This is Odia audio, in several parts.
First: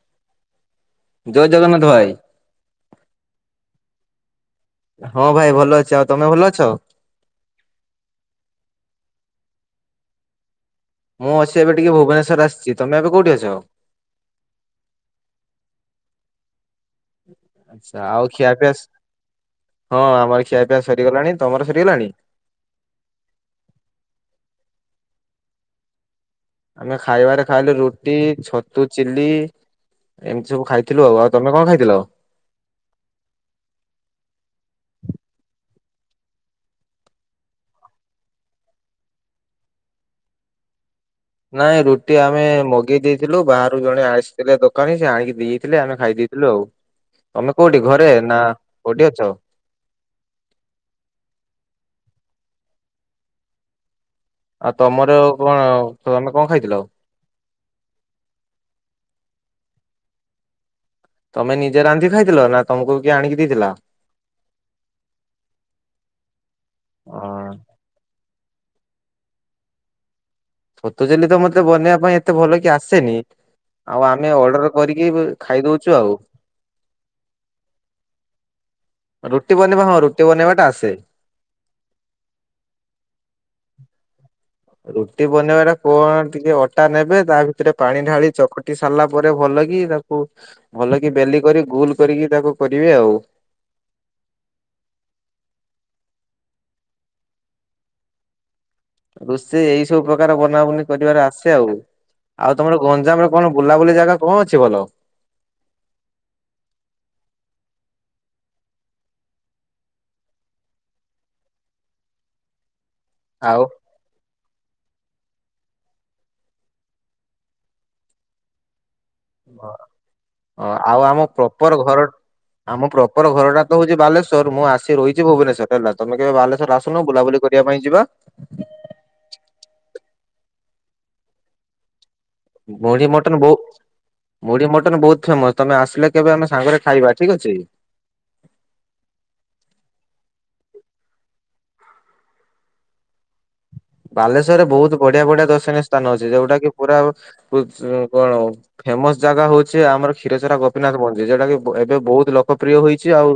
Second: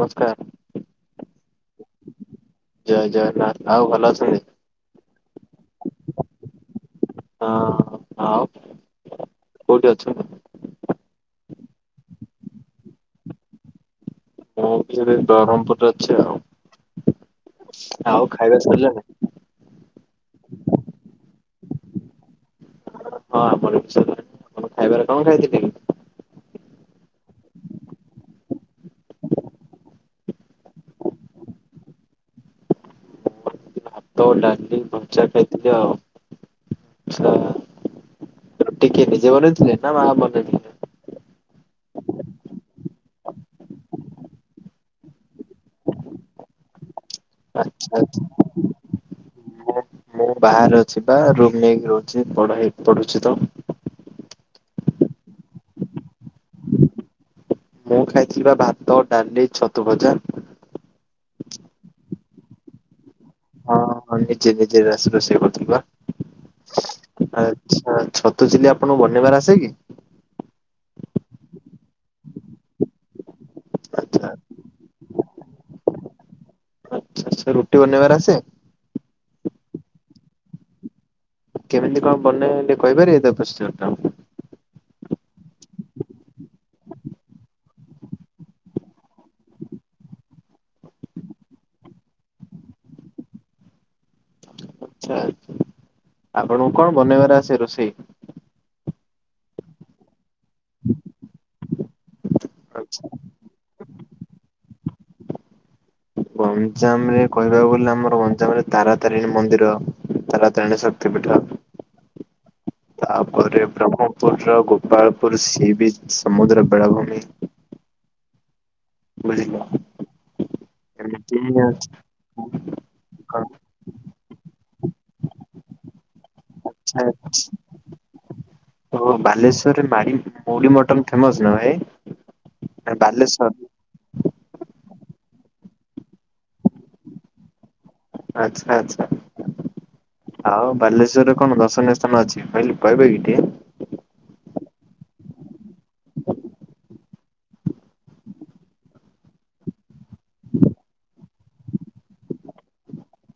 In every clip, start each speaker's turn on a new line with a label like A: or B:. A: ନମସ୍କାର।
B: ଜୟ ଜଗନ୍ନାଥ ଭାଇ।
A: ଜୟ ଜଗନ୍ନାଥ ଆଉ ଭଲ ଅଛନ୍ତି?
B: ହଁ ଭାଇ ଭଲ ଅଛି ଆଉ ତମେ ଭଲ ଅଛ?
A: ହଁ ଆଉ କୋଉଠି ଅଛ?
B: ମୁଁ ଅଛି ଏବେ ଟିକେ ଭୁବନେଶ୍ୱର ଆସିଚି। ତମେ ଏବେ କଉଠି ଅଛ?
A: ମୁଁ ବି ସେ ବରମପୁରରେ ଅଛି ଆଉ
B: ଆଚ୍ଛା
A: ଆଉ ଖାଇବା
B: ଖିଆପିଆ
A: ସରିଲାଣିି?
B: ହଁ ଆମର ଖିଆ ପିଆ ସରିଗଲାଣି। ତମର ସରିଗଲାଣି?
A: ହଁ ଆମର ବି ସାରିଲାଣି ଆପଣ ଖାଇବାରେ କଣ ଖାଇଥିଲେ?
B: ଆମେ ଖାଇବାରେ ଖାଇଲୁ ରୁଟି ଛତୁ ଚିଲ୍ଲି। ଏମିତି ସବୁ ଖାଇଥିଲୁ ଆଉ ଆଉ ତମେ କଣ ଖାଇଥିଲ।
A: ଭାତ ଡାଲି କଞ୍ଚା ଖାଇଥିଲେ ଆଉ [unintelligible] ରୁଟି କିଏ ନିଜେ ବନେଇଥିଲେ ନା ମା ବନେଇଥିଲେ?
B: ନାଇଁ ରୁଟି ଆମେ ମଗେଇ ଦେଇଥିଲୁ ବାହାରୁ ଜଣେ ଆସିଥିଲେ ଦୋକାନୀ ସେ ଆଣିକି ଦେଇଥିଲେ ଆମେ ଖାଇ ଦେଇଥିଲୁ ଆଉ।
A: [unintelligible]
B: ତମେ କୋଉଠି ଘରେ
A: ଆଚ୍ଛା
B: ନା କୋଉଠି ଅଛ?
A: ମୁଁ ମୁଁ ବାହାରେ ଅଛି ବା ରୁମ ନେଇକି ରହୁଚି ପଢ ହେ ପଢୁଚି ତ।
B: ଆଉ ତମର କଣ ତମେ କ ଖାଇଥିଲ?
A: ମୁଁ ଖାଇଥିଲି ବା ଭାତ ଡାଲି ଛତୁ ଭଜା।
B: ତମେ ନିଜେ ରାନ୍ଧି ଖାଇଥିଲ ନା ତମକୁ କିଏ ଆଣିକି ଦେଇଥିଲା?
A: ହଁ ନିଜେ ନିଜେ ରାଶ ରୋଷେଇ କରୁଥିଲି ବା। ଆଚ୍ଛା ଛତୁ ଚିଲି ଆପଣଙ୍କୁ ବନେଇବାରେ ଆସେ କି?
B: ଛତୁଚିଲି ତ ମତେ ବନେଇବା ପାଇଁ ଏତେ ଭଲେ କି ଆସେନି। ଆଉ
A: ଆଚ୍ଛା
B: ଆମେ ଅର୍ଡର କରିକି ବୁ ଖାଇ ଦଉଚୁ ଆଉ।
A: ଆଚ୍ଛା ଆଚ୍ଛା ରୁଟି ବାନେଇବାରେ ଆସେ।
B: ରୁଟି ବନେଇବା ହଁ ରୁଟି ବନେଇବା ଟା ଆସେ।
A: କେମିତି କଣ ବନେଇଲେ ତା ପ୍ରୋସିଜର ଟା।
B: ରୁଟି ବନେଇବା ଟା କଣ ଟିକେ ଅଟା ନେବେ ତା ଭିତରେ ପାଣି ଢାଳି ଚକଟି ସେ ସାରିଲା ପରେ ଭଲ କି ତାକୁ ଭଲ କି ବେଲି କରି ଗୋଲ କରିକି ତାକୁ କରିବେ ଆଉ।
A: ଆଚ୍ଛା। ଆପଣଙ୍କୁ କଣ ବନେଇବାର ଆସେ ରୋଷେଇ?
B: ରୋଷେଇ ଏଇ ସବୁ ପ୍ରକାର ବନାବୁନି କରିବାରେ ଆସେ ଆଉ। ଆଉ ତମର
A: ଆଚ୍ଛା।
B: ଗଞ୍ଜାମରେ କଣ ବୁଲାବୁଲି ଜାଗା କଣ ଅଛି ଭଲ?
A: ଗଞ୍ଜାମ ରେ କହିବାକୁ ଗଲେ ଆମର ଗଞ୍ଜାମରେ ତାରାତାରିଣୀ ମନ୍ଦିର। ତାରା ତାରିଣୀ ଶକ୍ତି ପୀଠ। ତାପରେ
B: ଆଉ
A: ବ୍ରହ୍ମପୁର ର ଗୋପାଳପୁର ସିଏ ବିଚ୍ ସମୁଦ୍ର ବେଳାଭୂମି। ବୁଝିଲ
B: ହଁ ଆଉ ଆମ
A: ଏମିତି
B: ପ୍ରପର
A: ଅଛି
B: ଘର ଆମ ପ୍ର ପ୍ରପର
A: କଣ
B: ଘରଟା ତ ହଉଛି ବାଲେଶ୍ୱର ମୁଁ ଆସି ରହିଚି ଭୁବନେଶ୍ୱର ହେଲା ତମେ କେବେ ବାଲେଶ୍ୱର ଆସୁନ
A: ଆଚ୍ଛା
B: ବୁଲାବୁଲି କରିଆ ପାଇଁ ଯିବା।
A: ଅ ବାଲେଶ୍ୱରରେ ମାଳି ମୁଢ଼ି ମଟନ ଫେମସ୍ ନା ଭାଇ?
B: ମୁଢ଼ି ମୋଟନ୍
A: ବାଲେଶ୍ଵର
B: ବୋ ମୁଢ଼ି ମଟନ୍ ବହୁତ ଫେମସ୍ ତମେ ଆସିଲେ କେବେ ଆମେ ସାଙ୍ଗରେ ଖାଇବା ଠିକ୍ ଅଛି।
A: ଆଚ୍ଛା ଆଚ୍ଛା। ଆଉ ବାଲେଶ୍ବର୍ ରେ କଣ ଦର୍ଶନୀୟ ସ୍ଥାନ ଅଛି କହିଲି କହିବେ କି ଟିକେ?
B: ବାଲେଶ୍ଵର୍ ରେ ବହୁତ ବଢିଆ ବଢିଆ ଦର୍ଶନୀୟ ସ୍ଥାନ ଅଛି ଯୋଉଟା କି ପୁରା କଣ ଫେମସ ଜାଗା ହୋଉଛି ଆମର କ୍ଷୀରଚରା ଗୋପୀନାଥ ମଞ୍ଜି ଯଉଟା କି ଏବେ ବହୁତ ଲୋକପ୍ରିୟ ହୋଇଛି ଆଉ।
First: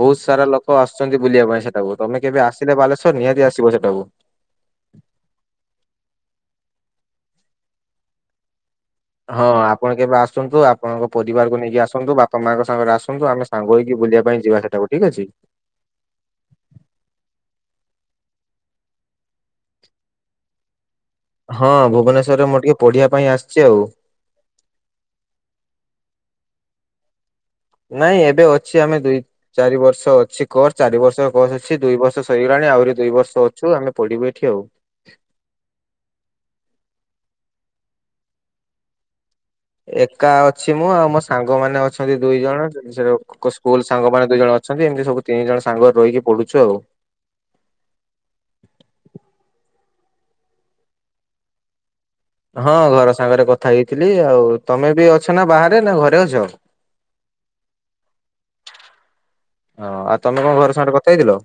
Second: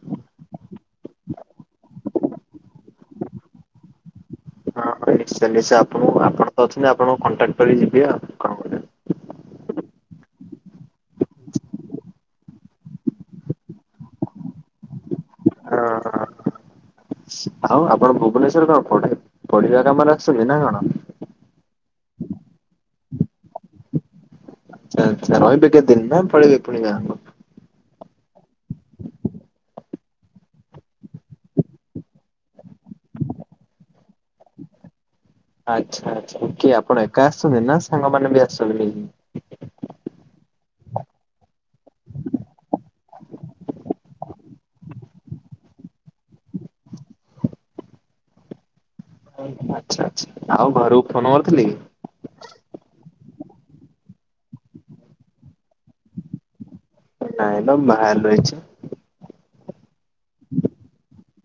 B: ବହୁତ ସାରା ଲୋକ ଆସୁଛନ୍ତି ବୁଲିବା ପାଇଁ ସେଟାକୁ ତମେ କେବେ ଆସିଲେ ବାଲେଶ୍ୱର୍ ନିହାତି ଆସିବ ସେଟାକୁ।
A: ହଁ ନିଶ୍ଚୟ ନିଶ୍ଚୟ ଆପଣଙ୍କୁ ଆପଣ ତ ଅଛନ୍ତି ଆପଣଙ୍କୁ କଣ୍ଟାକ୍ଟ୍ କରିକି ଯିବି ଆଉ କଣ। କରିବା।
B: ହଁ ଆପଣ କେବେ ଆସନ୍ତୁ ଆପଣଙ୍କ ପରିବାରକୁ ନେଇକି ଆସନ୍ତୁ ବାପା ମାଙ୍କ ସାଙ୍ଗରେ ଆସନ୍ତୁ ଆମେ ସାଙ୍ଗ ହେଇକି ବୁଲିବା ପାଇଁ ଯିବା ସେଇଟାକୁ ଠିକ୍ ଅଛି।
A: ଆଉ ଆପଣ ଭୁବନେଶ୍ଵର୍ ରେ କଣ ପ ପଢିବା କାମରେ ଆସୁଛନ୍ତି ନା କଣ?
B: ହଁ ଭୁବନେଶ୍ଵରରେ ମୁଁ ଟିକେ ପଢିବା ପାଇଁ ଆସିଛି ଆଉ।
A: ଆଚ୍ଛା ଆଚ୍ଛା ରହିବେ କେତେ ଦିନ୍ ନା ପଳେଇବେ ପୁଣିି ଗାଁ କୁ?
B: ନାଇଁ ଏବେ ଅଛି ଆମେ ଦୁଇ ଚାରି ବର୍ଷ ଅଛି କରଚ୍ ଚାରି ବର୍ଷ କସ୍ ଅଛି ଦୁଇ ବର୍ଷ ସରିଗଲାଣି ଆହୁରି ଦୁଇ ବର୍ଷ ଅଛୁ ଆମେ ପଡିବୁ ଏଠି ଆଉ।
A: ଆଚ୍ଛା ଆଚ୍ଛା କିଏ ଆପଣ ଏକା ଆସିଛନ୍ତି ନା ସାଙ୍ଗମାନେ ବି ଆସିଛନ୍ତି ନେଇ
B: ଏକା ଅଛି ମୁଁ ଆଉ ମୋ ସାଙ୍ଗ ମାନେ ଅଛନ୍ତି ଦୁଇ ଜଣ ସେଏ ତାଙ୍କ ସ୍କୁଲ ସାଙ୍ଗମାନେ ଦୁଇ ଜଣ ଅଛନ୍ତି ଏମିତି ସବୁ ତିନ୍ ଜଣ ସାଙ୍ଗ ରହିକି ପଢୁଛୁ ଆଉ।
A: ଆଚ୍ଛା ଆଚ୍ଛା ଆଉ ଘରକୁ ଫୋନ କରିଥିଲେ କି?
B: ହଁ ଘର ସାଙ୍ଗରେ କଥା ହେଇଥିଲି ଆଉ ତମେ ବି ଅଛ ନା ବାହାରେ ନା ଘରେ ଅଛ?
A: ନାଇଁ ନା ବାହାରେ ରହିଛି।
B: ହଁ ଆଉ ତମେ କଣ ଘରେ ସାଙ୍ଗ୍ ରେ କଥାହେଇଥିଲ?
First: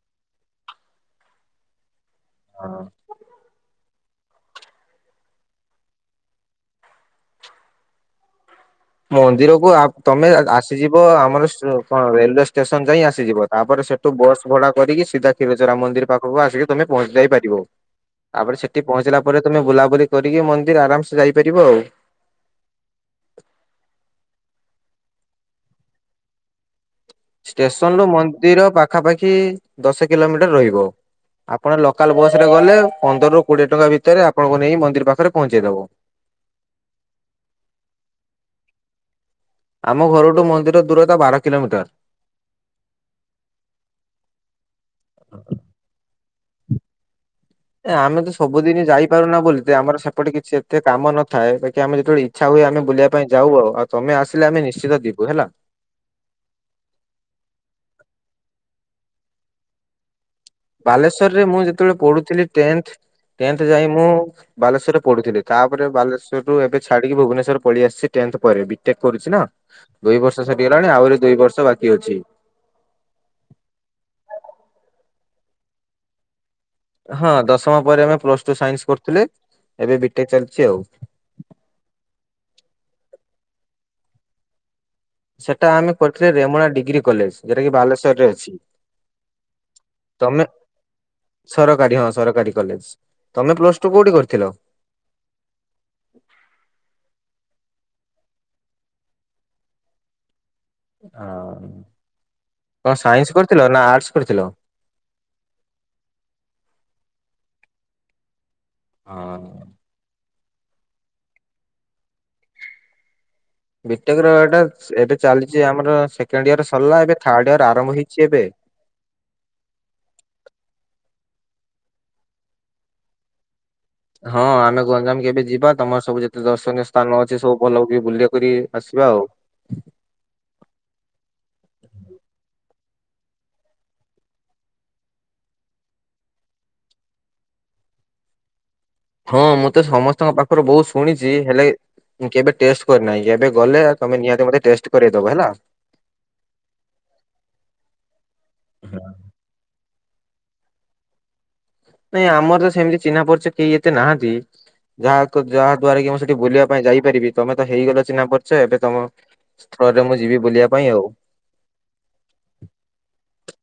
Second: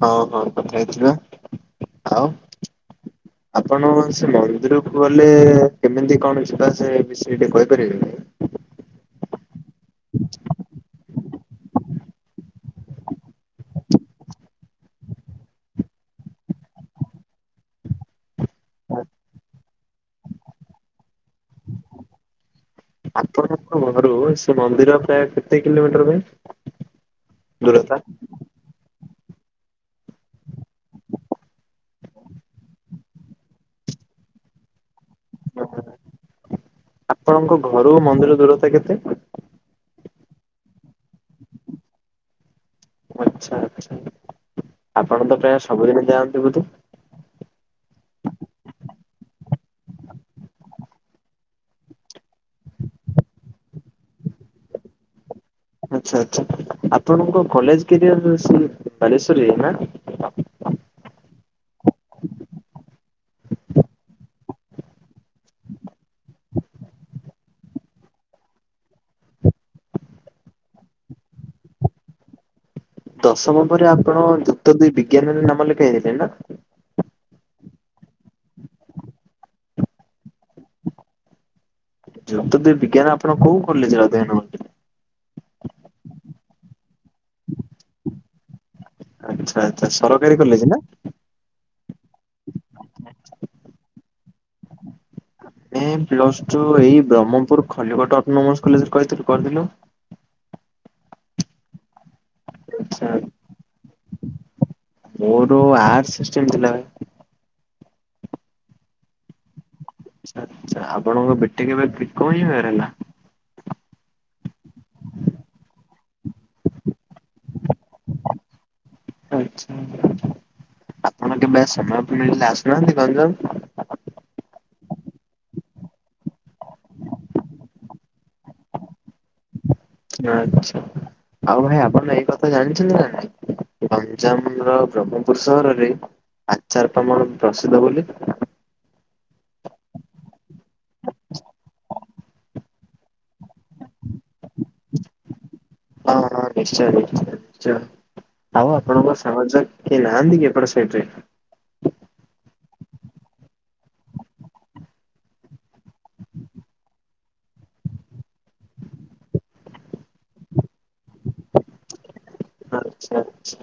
A: ହଁ ହଁ କଥାହେଇ ଥିଲି ବା ଆଉ
B: ଅ ହ।
A: [unintelligible] ଆପଣଙ୍କ ସେ ମନ୍ଦିରକୁ ଗଲେ କେମିତି କଣ ଯିବା ଆସିବା ବିଷୟ ଟିକେ କହିପାରିବେନି?
B: ମନ୍ଦିରକୁ ଆପ୍ ତମେ ଏଣ୍ଟ ଆସିଯିବ ଆମର ସୁ କଣ ରେଲୱେ ଷ୍ଟେସନ୍ ଯାଇଁ ଆସିଯିବ। ତା ପରେ ସେଠୁ ବସ୍ ଭଡ଼ା କରିକି ସିଧା କ୍ଷୀରଚରା ମନ୍ଦିର ପାଖକୁ ଆସିକି ତମେ ପହଞ୍ଚି ଯାଇ ପାରିବ। ତା ପରେ ସେଠି ପହଁଞ୍ଚିଲା ପରେ ତୁମେ ବୁଲାବୁଲି କରିକି ମନ୍ଦିର ଆରାମ୍ସେ ଯାଇପାରିବ ଆଉ।
A: ଆପଣ? ତମ ଘରୁ ସେ ମନ୍ଦିର ପ୍ରାୟ କେତେ କିଲୋମିଟର ପାଇଁ?
B: ଷ୍ଟେସନ୍ଲୋ ମନ୍ଦିର ପାଖାପାଖି ଦଶ କିଲୋମିଟର୍ ରହିବ। ଆପଣ ଲୋକାଲ୍ ବସ୍ ରେ ଗଲେ। ପନ୍ଦରରୁୁ କୋଡ଼ିଏ ଟଙ୍କା ଭିତରେ ଆପଣଙ୍କୁ ନେଇ ମନ୍ଦିର୍ ପାଖରେ ପହଞ୍ଚେଇଦବ।
A: ଆପଣଙ୍କ ଘରୁ ମନ୍ଦିର ଦୂରତା କେତେ?
B: ଆମ ଘରଠୁ ମନ୍ଦିର ଦୂରତା ବାର କିଲୋମିଟର୍।
A: ଆଚ୍ଛା ଆଚ୍ଛା। ଆପଣ ତ ପ୍ରାୟ ସବୁଦିନେ ଯାଆନ୍ତି ବୁଧେ?
B: ଏ ଆମେ ତ ସବୁଦିନି ଯାଇପାରୁନା ବୋଲି ତେ ଆମର ସେପଟେ କିଛି ଏତେ କାମ ନଥାଏ। ବାକି ଆମେ ଯେତେବେଳେ ଇ ଚ୍ଛା ହୁଏ ଆମେ ବୁଲିବା ପାଇଁ ଯାଉ ଆଉ। ଆଉ ତମେ ଆସିଲେ ଆମେ ନିଶ୍ଚିତ ଯିବୁ ହେଲା।
A: ଆଚ୍ଛା ଆଚ୍ଛା ଆପଣଙ୍କ କଲେଜ୍ କ୍ରିଅରେ ସେ ବାଲେଶ୍ଵର୍ରେ ନାଁ?
B: ବାଲେଶ୍ୱର୍ ରେ ମୁଁ ଯେତେବେଳେ ପଢ଼ୁଥିଲି ଟେନ୍ଥ ଟେନ୍ଥ ଯାଏଁ ମୁଁ ବାଲେଶ୍ବର୍ରେ ପଢ଼ୁଥିଲେ ତା ପରେ ବାଲେଶ୍ୱର ରୁ ଏବେ ଛାଡ଼ିକି ଭୁବନେଶ୍ୱର୍ ପଳିଆସିଛି ଟେନ୍ଥ ପରେ ବିଟେକ୍ କରୁଛି ନା। ଦୁଇ ବର୍ଷ ସେଠିହେଲାଣି ଆହୁରି ଦୁଇ ବର୍ଷ ବାକି ଅଛି।
A: ଦଶମ ପରେ ଆପଣ ଯୁକ୍ତ ଦୁଇ ବିଜ୍ଞାନରେ ନାମ ଲେଖାଇଁ ଥିଲେ ନା?
B: ହଁ ଦଶମ ପରେ ଆମେ ପ୍ଲସ୍ ଟୁ ସାଇନ୍ସ କରୁଥିଲେ ଏବେ ବିଟେକ୍ ଚାଲିଛି ଆଉ।
A: ଯୁକ୍ତ ଦୁଇ ବିଜ୍ଞାନେ ଆପଣ କଉ କଲେଜ୍ରେ ଅଧୀୟନ ହଅଁନ୍ତି?
B: ସେଟା ଆମେ କରିଥିଲେ ରେମୁଣା ଡ଼ୀଗ୍ରୀ କଲେଜ୍ ଯେଟାକି ବାଲେଶ୍ୱର୍ ରେ ଅଛି।
A: ଆଚ୍ଛା ଆଚ୍ଛା ସରକାରୀ
B: ତମେ
A: କଲେଜ୍ ନାଁ?
B: ସରକାରୀ ହଁ ସରକାରୀ କଲେଜ୍। ତମେ ପ୍ଲସ୍ ଟୁ କୋଉଠି କରିଥିଲ?
A: ମୁଁ ପ୍ଲସ୍ ଟୁ ଏଇ ବ୍ରହ୍ମପୁର ଖଲିକଟ ଅଟୋନୋମର୍ସ କଲେଜରେ କହିଥିଲୁ କରିଦେଲୁ।
B: ହଁ କଣ
A: ଆଚ୍ଛା
B: ସାଇନ୍ସ କରିଥିଲ ନାଁ ଆଡ଼୍ସ୍ କରିଥିଲ?
A: ମୋର ତ ଆର୍ଟ୍ସ ସିଷ୍ଟମ୍ ଥିଲା।
B: ହଁ।
A: ଆଛା ଆପଣଙ୍କ ବିଟେକ୍ କେବେ କ୍ରିକ ହିଁ ହେଡ଼୍ ହେଲା।
B: ବିଟେକ ର ଏଇଟା ଚେ ଏବେ ଚାଲିଛି ଆମର ସେକେଣ୍ଡି ଇୟର ସରିଲା। ଏବେ ଥାଡ଼୍ ଇୟର ଆରମ୍ଭ ହେଇଛି ଏବେ।
A: [inaudible] ମନ୍ତେ ମେ ସମୟ ପିଳିଲେ ଆସୁନାହାନ୍ତି ଗଞ୍ଜାମକୁ?
B: ହଁ ଆମେ ଗଞ୍ଜାମ୍ କେବେ ଯିବା ତମର ସବୁ ଯେତେ ଦର୍ଶନୀୟ ସ୍ଥାନ ଅଛି ସବୁ ଭଲ ବୁକ୍କି କରି ଆସିବା ଆଉ।
A: ଆଚ୍ଛା ଆଉ ଭାଇ ଆପଣ ଏଇ କଥା ଜାଣିଛନ୍ତି ନା ନାଇଁ? ଗଞ୍ଜାମ୍ ର ବ୍ରହ୍ମପୁର ସହରରେ ଆଚ୍ଚାର ତମୋର ପ୍ରସିଦ୍ଧ ବୋଲି।
B: ହଁ ମୁଁ ତ ସମସ୍ତଙ୍କ ପାଖରୁ ବହୁତ୍ ଶୁଣିଛି ହେଲେ। ମୁଁ କେବେ ଟେଷ୍ଟେ କରିନାହିଁ ଏବେ ଗଲେ ତମେ ନିହାତି ମୋତେ ଟେଷ୍ଟ କରାଇଦବ ହେଲା?
A: ହଁ ହଁ ନିଶ୍ଚୟ ଦେଖି ନିଶ୍ଚୟ ଆଉ ଆପଣଙ୍କ ସାଙ୍ଗ ଝିଅ କିଏ ନାହାଁନ୍ତି କି ଏପଟ ସାଇଟ୍ରିରେ?
B: ନାଇଁ ଆମର ସେମ୍ତି ଚିନ୍ହା ପରିଚୟ କେଇ ଏତେ ନାହାଁନ୍ତି। ଯାହାକୁ ଯାହା ଦ୍ଵାରା କି ମୁଁ ସେଠି ବୁଲିବା ପାଇଁ ଯାଇପାରିବି ତମେ ତ ହେଇଗଲ ଚିହ୍ନା ପରିଚ ଏବେ ତମ ସ୍ଥରେ ମୁଁ ଯିବି ବୁଲିବା ପାଇଁ ଆଉ।
A: ଚ୍ଛା ଚ୍ଛା।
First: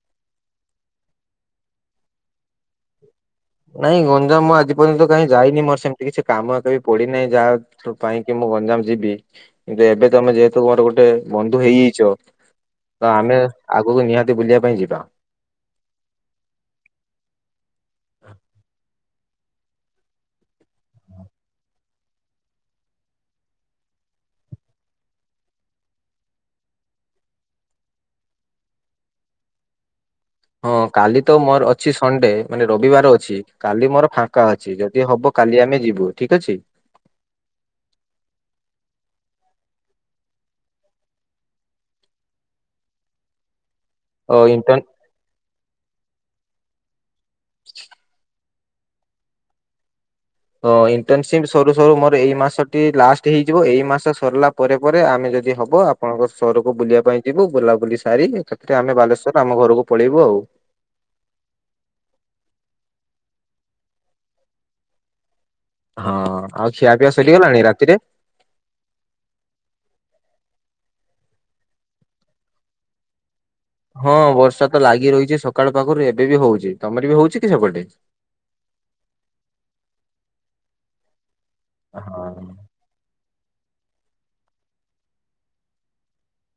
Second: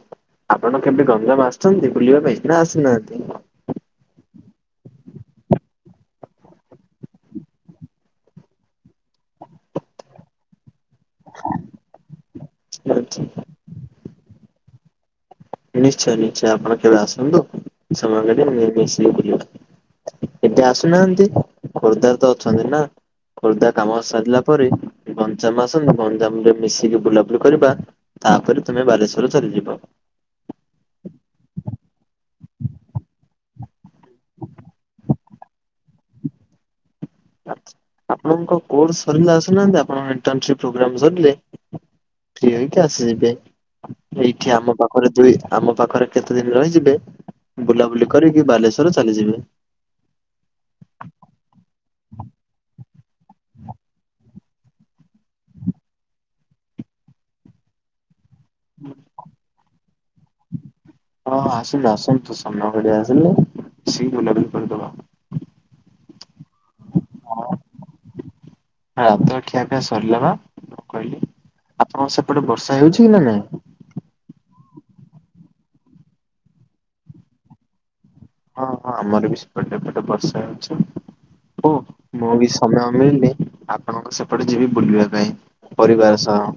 A: ଆପଣ କେବେ ଗଙ୍ଗାମ ଆସ୍ଛନ୍ତି ବୁଲିବା ପାଇଁ ନାଁ ଆସିନାହାଁନ୍ତି?
B: ନାଇଁ ଗଙ୍ଗାମ ଆଜି ପର୍ଯ୍ୟନ୍ତ କାଇଁ ଯାଇନି ମୋର ସେମିତି କିଛି କାମ ଏତେ ବି ପଡ଼ିନାଇଁ ଯାହା ଥ୍ରୁ ପାଇଁକି ମୁଁ ଗଞ୍ଜାମ ଯିବି ବେ ଏବେତ ଆମେ ଯେହେତୁ ମୋର ଗୋଟେ ବନ୍ଧୁ ହେଇହେଇଚ ତ
A: ଆଚ୍ଛା
B: ଆମେ ଆଗକୁ ନିହାତି ବୁଲିବା ପାଇଁ ଯିବା।
A: ନିଶ୍ଚୟ ନିଶ୍ଚୟ ଆପଣ କେବେ ଆସନ୍ତୁ ସମୟ କରି ମିଶିକି ବୁଲିବା। ଏବେ ଆସୁନାହାନ୍ତି ଖୋର୍ଦ୍ଧାରେ ତ ଅଛନ୍ତି ନା। ଖୋର୍ଦ୍ଧା କାମ ସରିଲା ପରେ ଗଞ୍ଜାମ ଆସନ୍ତୁ ଗଞ୍ଜାମରେ ମିଶିକି ବୁଲାବୁଲି କରିବା। ତାପରେ ତମେ ବାଲେଶ୍ଵର ଚାଲିଯିବ।
B: ହଁ କାଲି ତ ମୋର ଅଛି ସଣ୍ଡେ ମାନେ ରବିବାର ଅଛି କାଲି ମୋର ଫାଙ୍କା ଅଛି ଯଦି ହବ କାଲି ଆମେ ଯିବୁ ଠିକ ଅଛି।
A: ଆପଣଙ୍କ କୋର୍ସ ସରିଲା ଆସୁନାହାନ୍ତି ଆପଣଙ୍କ ଇଣ୍ଟନସିପି ପ୍ରୋଗ୍ରାମ ସରିଲେ। ଫି ହେଇକି ଆସିଯିବେ।
B: ଅ
A: ଏଇଠି ଆମ
B: ଇଣ୍ଟନ୍
A: ପାଖରେ ଦୁଇ ଆମ ପାଖରେ କେତେ ଦିନ ରହିଯିବେ। ବୁଲାବୁଲି କରିକି ବାଲେଶ୍ଵର ଚାଲିଯିବେ।
B: ହଁ ଇଣ୍ଟରନସିପ ସରୁ ସରୁ ମୋର ଏଇ ମାସଟି ଲାଷ୍ଟ ହେଇଯିବ ଏଇ ମାସ ସରିଲା ପରେ ପରେ ଆମେ ଯଦି ହବ ଆପ ଆପଣଙ୍କ ସହରକୁ ବୁଲିବା ପାଇଁ ଯିବୁ ବୁଲାବୁଲି ସାରି ସେଥିରେ ଆମେ ବାଲେଶ୍ଵର ଆମ ଘରକୁ ପଳେଇବୁ ଆଉ।
A: ହଁ ଆସନ୍ତୁ ଆସନ୍ତୁ [inaudible] ଭଳିଆ ଆସିଲେ ସି ବୁଲାବୁଲି କରିଦବା।
B: ହଁ ଆଉ ଖିଆ ପିଆ
A: ହଁ
B: ସରିଗଲାଣି ରାତିରେ?
A: ରାତିର ଖିଆ ପିଆ ସରିଲା ବା କହିଲି ଆପଣଙ୍କ ସେପଟେ ବର୍ଷା ହେଉଛି କି ନା ନାଇଁ?
B: ହଁ ବର୍ଷା ତ ଲାଗି ରହିଛି ସକାଳୁ ପାଖରୁ ଏବେ ବି ହଉଛି ତମର ବି ହଉଛି କି ସେପଟେ?
A: ହଁ ହଁ ଆମର ବି ସେପଟେ ଏପଟେ ବର୍ଷା ହେଉଛି ହୁଁ
B: ହଁ
A: ମୁଁ ବି ସମୟ ମିଳଲେ ଆପ ଆପଣଙ୍କ ସେପଟେ ଯିବି ବୁଲିବା ପାଇଁ ପରିବାର ସହ।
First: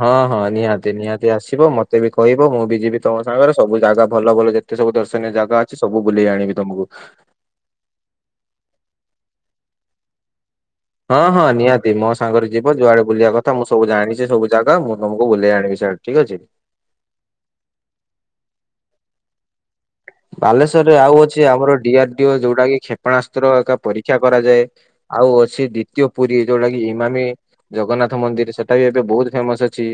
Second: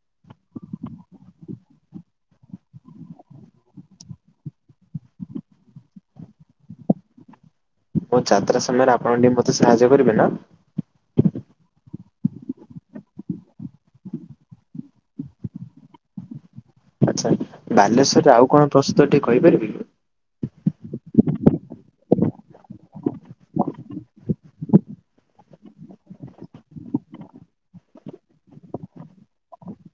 B: ହଁ ହଁ ନିହାତି ନିହାତି ଆସିବ ମତେ ବି କହିବ ମୁଁ ବି ଯିବି ତମ ସାଙ୍ଗରେ ସବୁ ଜାଗା ଭଲ ଭଲ ଯେ ଜେତେ ସବୁ ଦର୍ଶନୀୟ ଜାଗା ଅଛି ସବୁ ବୁଲେଇ ଆଣିବି ତମକୁ।
A: ହଉ ଯାତ୍ରା ସମୟରେ ଆପଣ ଟିକେ ମତେ ସାହାଯ୍ୟ କରିବେ ନା?
B: ହଁ ହଁ ନିହାତି ମୋ ସାଙ୍ଗରେ ଯିବ ଯୁଆଡେ ବୁଲିବା କଥା ମୁଁ ସବୁ ଜାଣିଛି ସବୁ ଜାଗା ମୁଁ ତମକୁ ବୁଲେଇ ଆଣିବି ସେଆଡେ। ଠିକ୍ ଅଛି।
A: ଆଚ୍ଛା ବାଲେଶ୍ଵରରେ ଆଉ କଣ ପ୍ରସିଦ୍ଧ ଟିକେ କହିପାରିବେକି?
B: ବାଲେଶ୍ଵରରେ ଆଉ ଅଛି ଆମର ଡିଆର ଡିଓ ଯୋଉଟା କି କ୍ଷେପଣାସ୍ତ୍ର ଏକା ପରୀକ୍ଷା କରାଯାଏ। ଆଉ ସେ ଦ୍ଵିତୀୟ ପୁରୀ ଯୋଉଟା କି ଇମାମି ଜଗନ୍ନାଥ ମନ୍ଦିର ସେଟା ବି ଏବେ ବହୁତ ଫେମସ ଅଛି।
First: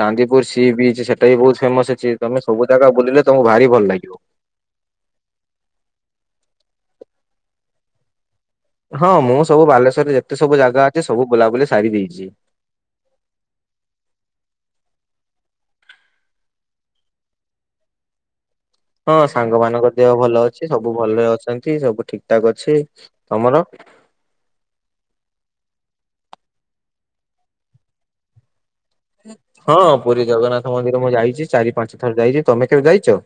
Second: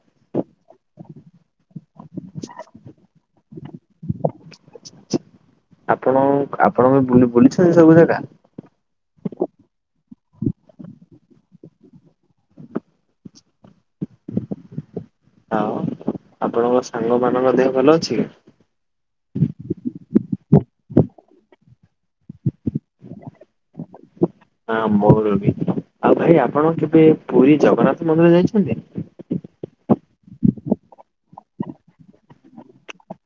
B: ଚାନ୍ଦିପୁର ସି ବିଚ ସେଟା ବି ବହୁତ ଫେମସ ଅଛି ତମେ ସବୁ ଜାଗା ବୁଲିଲେ ତମକୁ ଭାରି ଭଲ ଲାଗିବ।
A: ଆପଣ? ଆପଣ ବି ବୁଲି ବୁଲିଛନ୍ତି ସବୁ ଜାଗା?
B: ହଁ ମୁଁ ସବୁ ବାଲେଶ୍ଵରରେ ଯେତେ ସବୁ ଜାଗା ଅଛି ସବୁ ବୁଲାବୁଲି ସାରି ଦେଇଛି।
A: ହଁ। ଆପଣଙ୍କ ସାଙ୍ଗ ମାନଙ୍କ ଦେହ ଭଲ ଅଛି?
B: ହଁ ସାଙ୍ଗମାନଙ୍କ ଦେହ ଭଲ ଅଛି। ସବୁ ଭଲରେ ଅଛନ୍ତି ସବୁ ଠିକ ଠାକ ଅଛି ତମର?
A: ହଁ ମୋର ବି ଆଉ ଭାଇ ଆପଣ କେବେ ପୁରୀ ଜଗନ୍ନାଥ ମନ୍ଦିର ଯାଇଛନ୍ତି?
B: ହଁ ପୁରୀ ଜଗନ୍ନାଥ ମନ୍ଦିର ମୁଁ ଯାଇଛି ଚାରି ପାଞ୍ଚ ଥର ଯାଇଛି ତମେ କେବେ ଯାଇଛ?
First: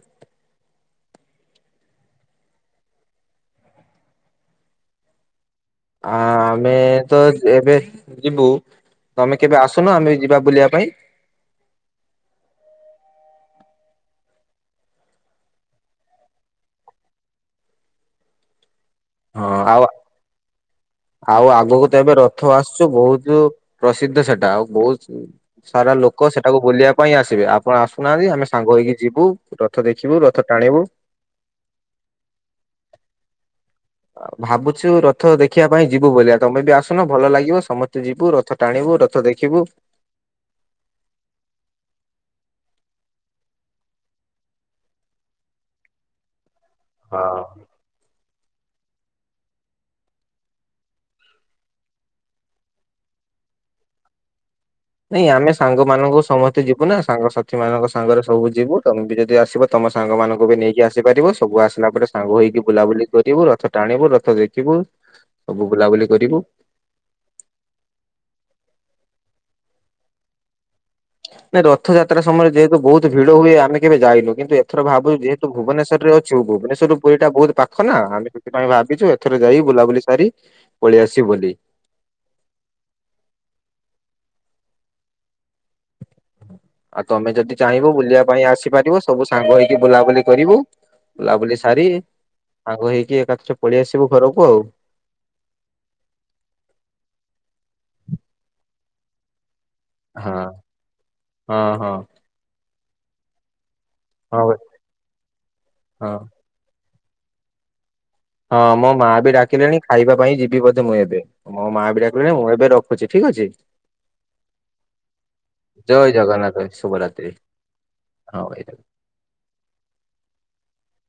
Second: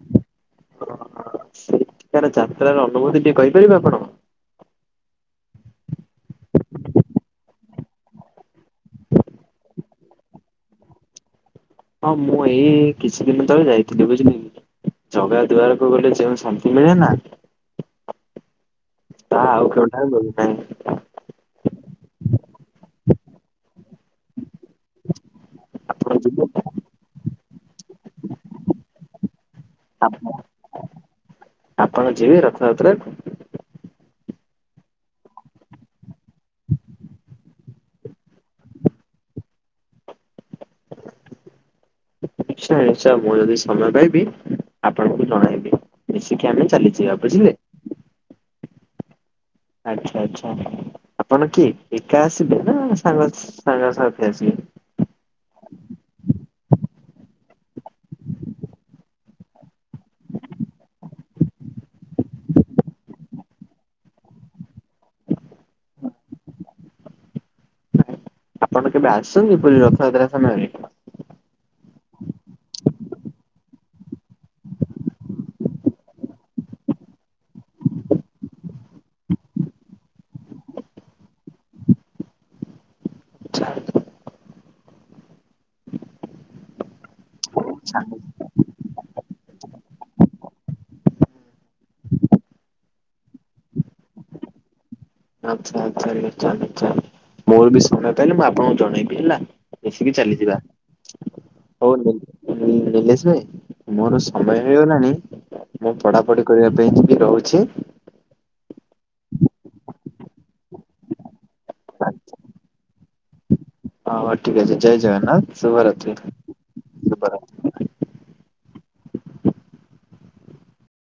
A: ତାର ଯାତ୍ରାର ଅନୁଭୂତି ଟିକିଏ କହିପାରିବେ ଆପଣ?
B: ଆ ଆମେ ତ ଏବେ ଯିବୁ। ତମେ କେବେ ଆସୁନ ଆମେ ଯିବା ବୁଲିବା ପାଇଁ।
A: ହଁ ମୁଁ ଏଇ କିଛି ଦିନ ତଳେ ଯାଇଥିଲି ବୁଝିଲେ କି? ଜଗା ଦୁଆାରକୁ ଗଲେ ଯେଉଁ ଶାନ୍ତି ମିଳେ ନା। ତା ଆଉ କେଉଁଠାରେ ମିଳିନାହିଁ।
B: ଆଉ ଆଗକୁ ତ ଏବେ ରଥ ଆସୁଛୁ ବହୁତ ପ୍ରସିଦ୍ଧ ସେଟା ଆଉ ବହୁତ ସାରା
A: ଆପଣ
B: ଲୋକ
A: ଯିବେ
B: ସେଟାକୁ ବୁଲିବା ପାଇଁ ଆସିବେ ଆପଣ ଆସୁନାହାନ୍ତି ଆମେ ସାଙ୍ଗ ହେଇକି ଯିବୁ। ରଥ
A: ଆପଣ
B: ଦେଖିବୁ ରଥ ଟାଣିବୁ।
A: ଆପଣ ଯିବେ ରଥଯାତ୍ରାକୁ?
B: ଆ ଭାବୁଛୁ ରଥ ଦେଖିବା ପାଇଁ ଯିବୁ ବୋଲି ଆ ତମେ ବି ଆସୁନ ଭଲ ଲାଗିବ ସମସ୍ତେ ଯିବୁ ରଥ। ଟାଣିବୁ ରଥ ଦେଖିବୁ।
A: ନିଶ୍ଚୟ ନିଶ୍ଚୟ ମୁଁ ଯଦି ସମୟ ପାଇବି ଆପଣଙ୍କୁ ଜଣେଇବି ମିଶିକି ଆମେ ଚାଲି ଯିବା
B: ହଁ।
A: ବୁଝିଲେ। ଆଚ୍ଛା ଆଚ୍ଛା। ଆପଣ କିଏ ଏକା ଆସିବେ ନା ସାଙ୍ଗ ସାଙ୍ଗ ସାଥି ଆସିବେ?
B: ନାଇଁ ଆମେ ସାଙ୍ଗମାନଙ୍କୁ ସମସ୍ତେ ଯିବୁ ନା ସାଙ୍ଗସାଥି ମାନଙ୍କ ସାଙ୍ଗରେ ସବୁ ଯିବୁ ତମେ ବି ଯଦି ଆସିବ। ତମ ସାଙ୍ଗମାନଙ୍କୁ ବି ନେଇକି ଆସିପାରିବ ସବୁ ଆସିଲା ପରେ ସାଙ୍ଗ ହେଇକି ବୁଲାବୁଲି କରିବୁ ରଥ ଟାଣିବୁ ରଥ ଦେଖିବୁ। ସବୁ ବୁଲାବୁଲି କରିବୁ।
A: ଆପଣ କେବେ ଆସିଛନ୍ତି ପୁରୀ ରଥଯାତ୍ରା ସମୟ ରେ?
B: ନାଇଁ ରଥଯାତ୍ରା ସମୟରେ ଯେହେତୁ ବହୁତ ଭିଡ ହୁଏ ଆମେ କେବେ ଯାଇନୁ କିନ୍ତୁ ଏଥର ଭାବୁଚୁ ଯେ ତୁ ଭୁବନେଶ୍ବରରେ ଅଛୁ ଭୁବନେଶ୍ୱରରୁ ପୁରୀ ଟା ବହୁତ ପାଖ ନା ଆମେ ସେଥିପାଇଁ ଭାବିଛୁ ଏଥର ଯାଇ ବୁଲାବୁଲି ସାରି ପଳେଇ ଆସିବୁ ବୋଲି।
A: ଚ୍ଛା
B: ଆଉ ତମେ ଯଦି ଚାହିଁବ ବୁଲିବା ପାଇଁ ଆସିପାରିବ ସବୁ ସାଙ୍ଗ ହେଇକି ବୁଲାବୁଲି କରିବୁ। ବୁଲାବୁଲି ସାରି ସାଙ୍ଗ ହେଇକି ଏକାଥରେ ପଳେଇ ଆସିବୁ ଘରକୁ ଆଉ।
A: ଆଚ୍ଛା ଆଚ୍ଛା ନିଶ୍ଚୟ ନିଶ୍ଚୟ ମୋର ବି ସମୟ ପାଇଲେ ମୁଁ ଆପଣଙ୍କୁ ଜଣେଇବି ହେଲା। ମିଶିକି
B: ହଁ
A: ଚାଲିଯିବା
B: ହଁ
A: ହଉ
B: ହଁ
A: ନି-ନିଲେଶ ଭାଇ। ମୋର
B: ହଁ
A: ସମୟ ହେଇଗଲାଣି ମୁଁ
B: ହଁ।
A: ପଢାପଢି କରିବା ପାଇଁ ଯିବି ରହୁଛି।
B: ହଁ ମୋ ମା ବି ଡାକିଲେଣି ଖାଇବା ପାଇଁ ଯିବି ବୋଧେ ମୁଁ ଏବେ। ମୋ ମା ବି ଡାକିଲାଣି ମୁଁ ଏବେ ରଖୁଛି ଠିକ୍ ଅଛି।
A: ହଁ ଠିକ ଅଛି ଜୟ ଜଗନ୍ନାଥ ଶୁଭରାତ୍ରି
B: ଜୟ ଜଗନ୍ନାଥ ଭାଇ ଶୁଭ ରାତ୍ରି
A: ଶୁଭରାତ୍ରି।
B: ହଁ ଭାଇ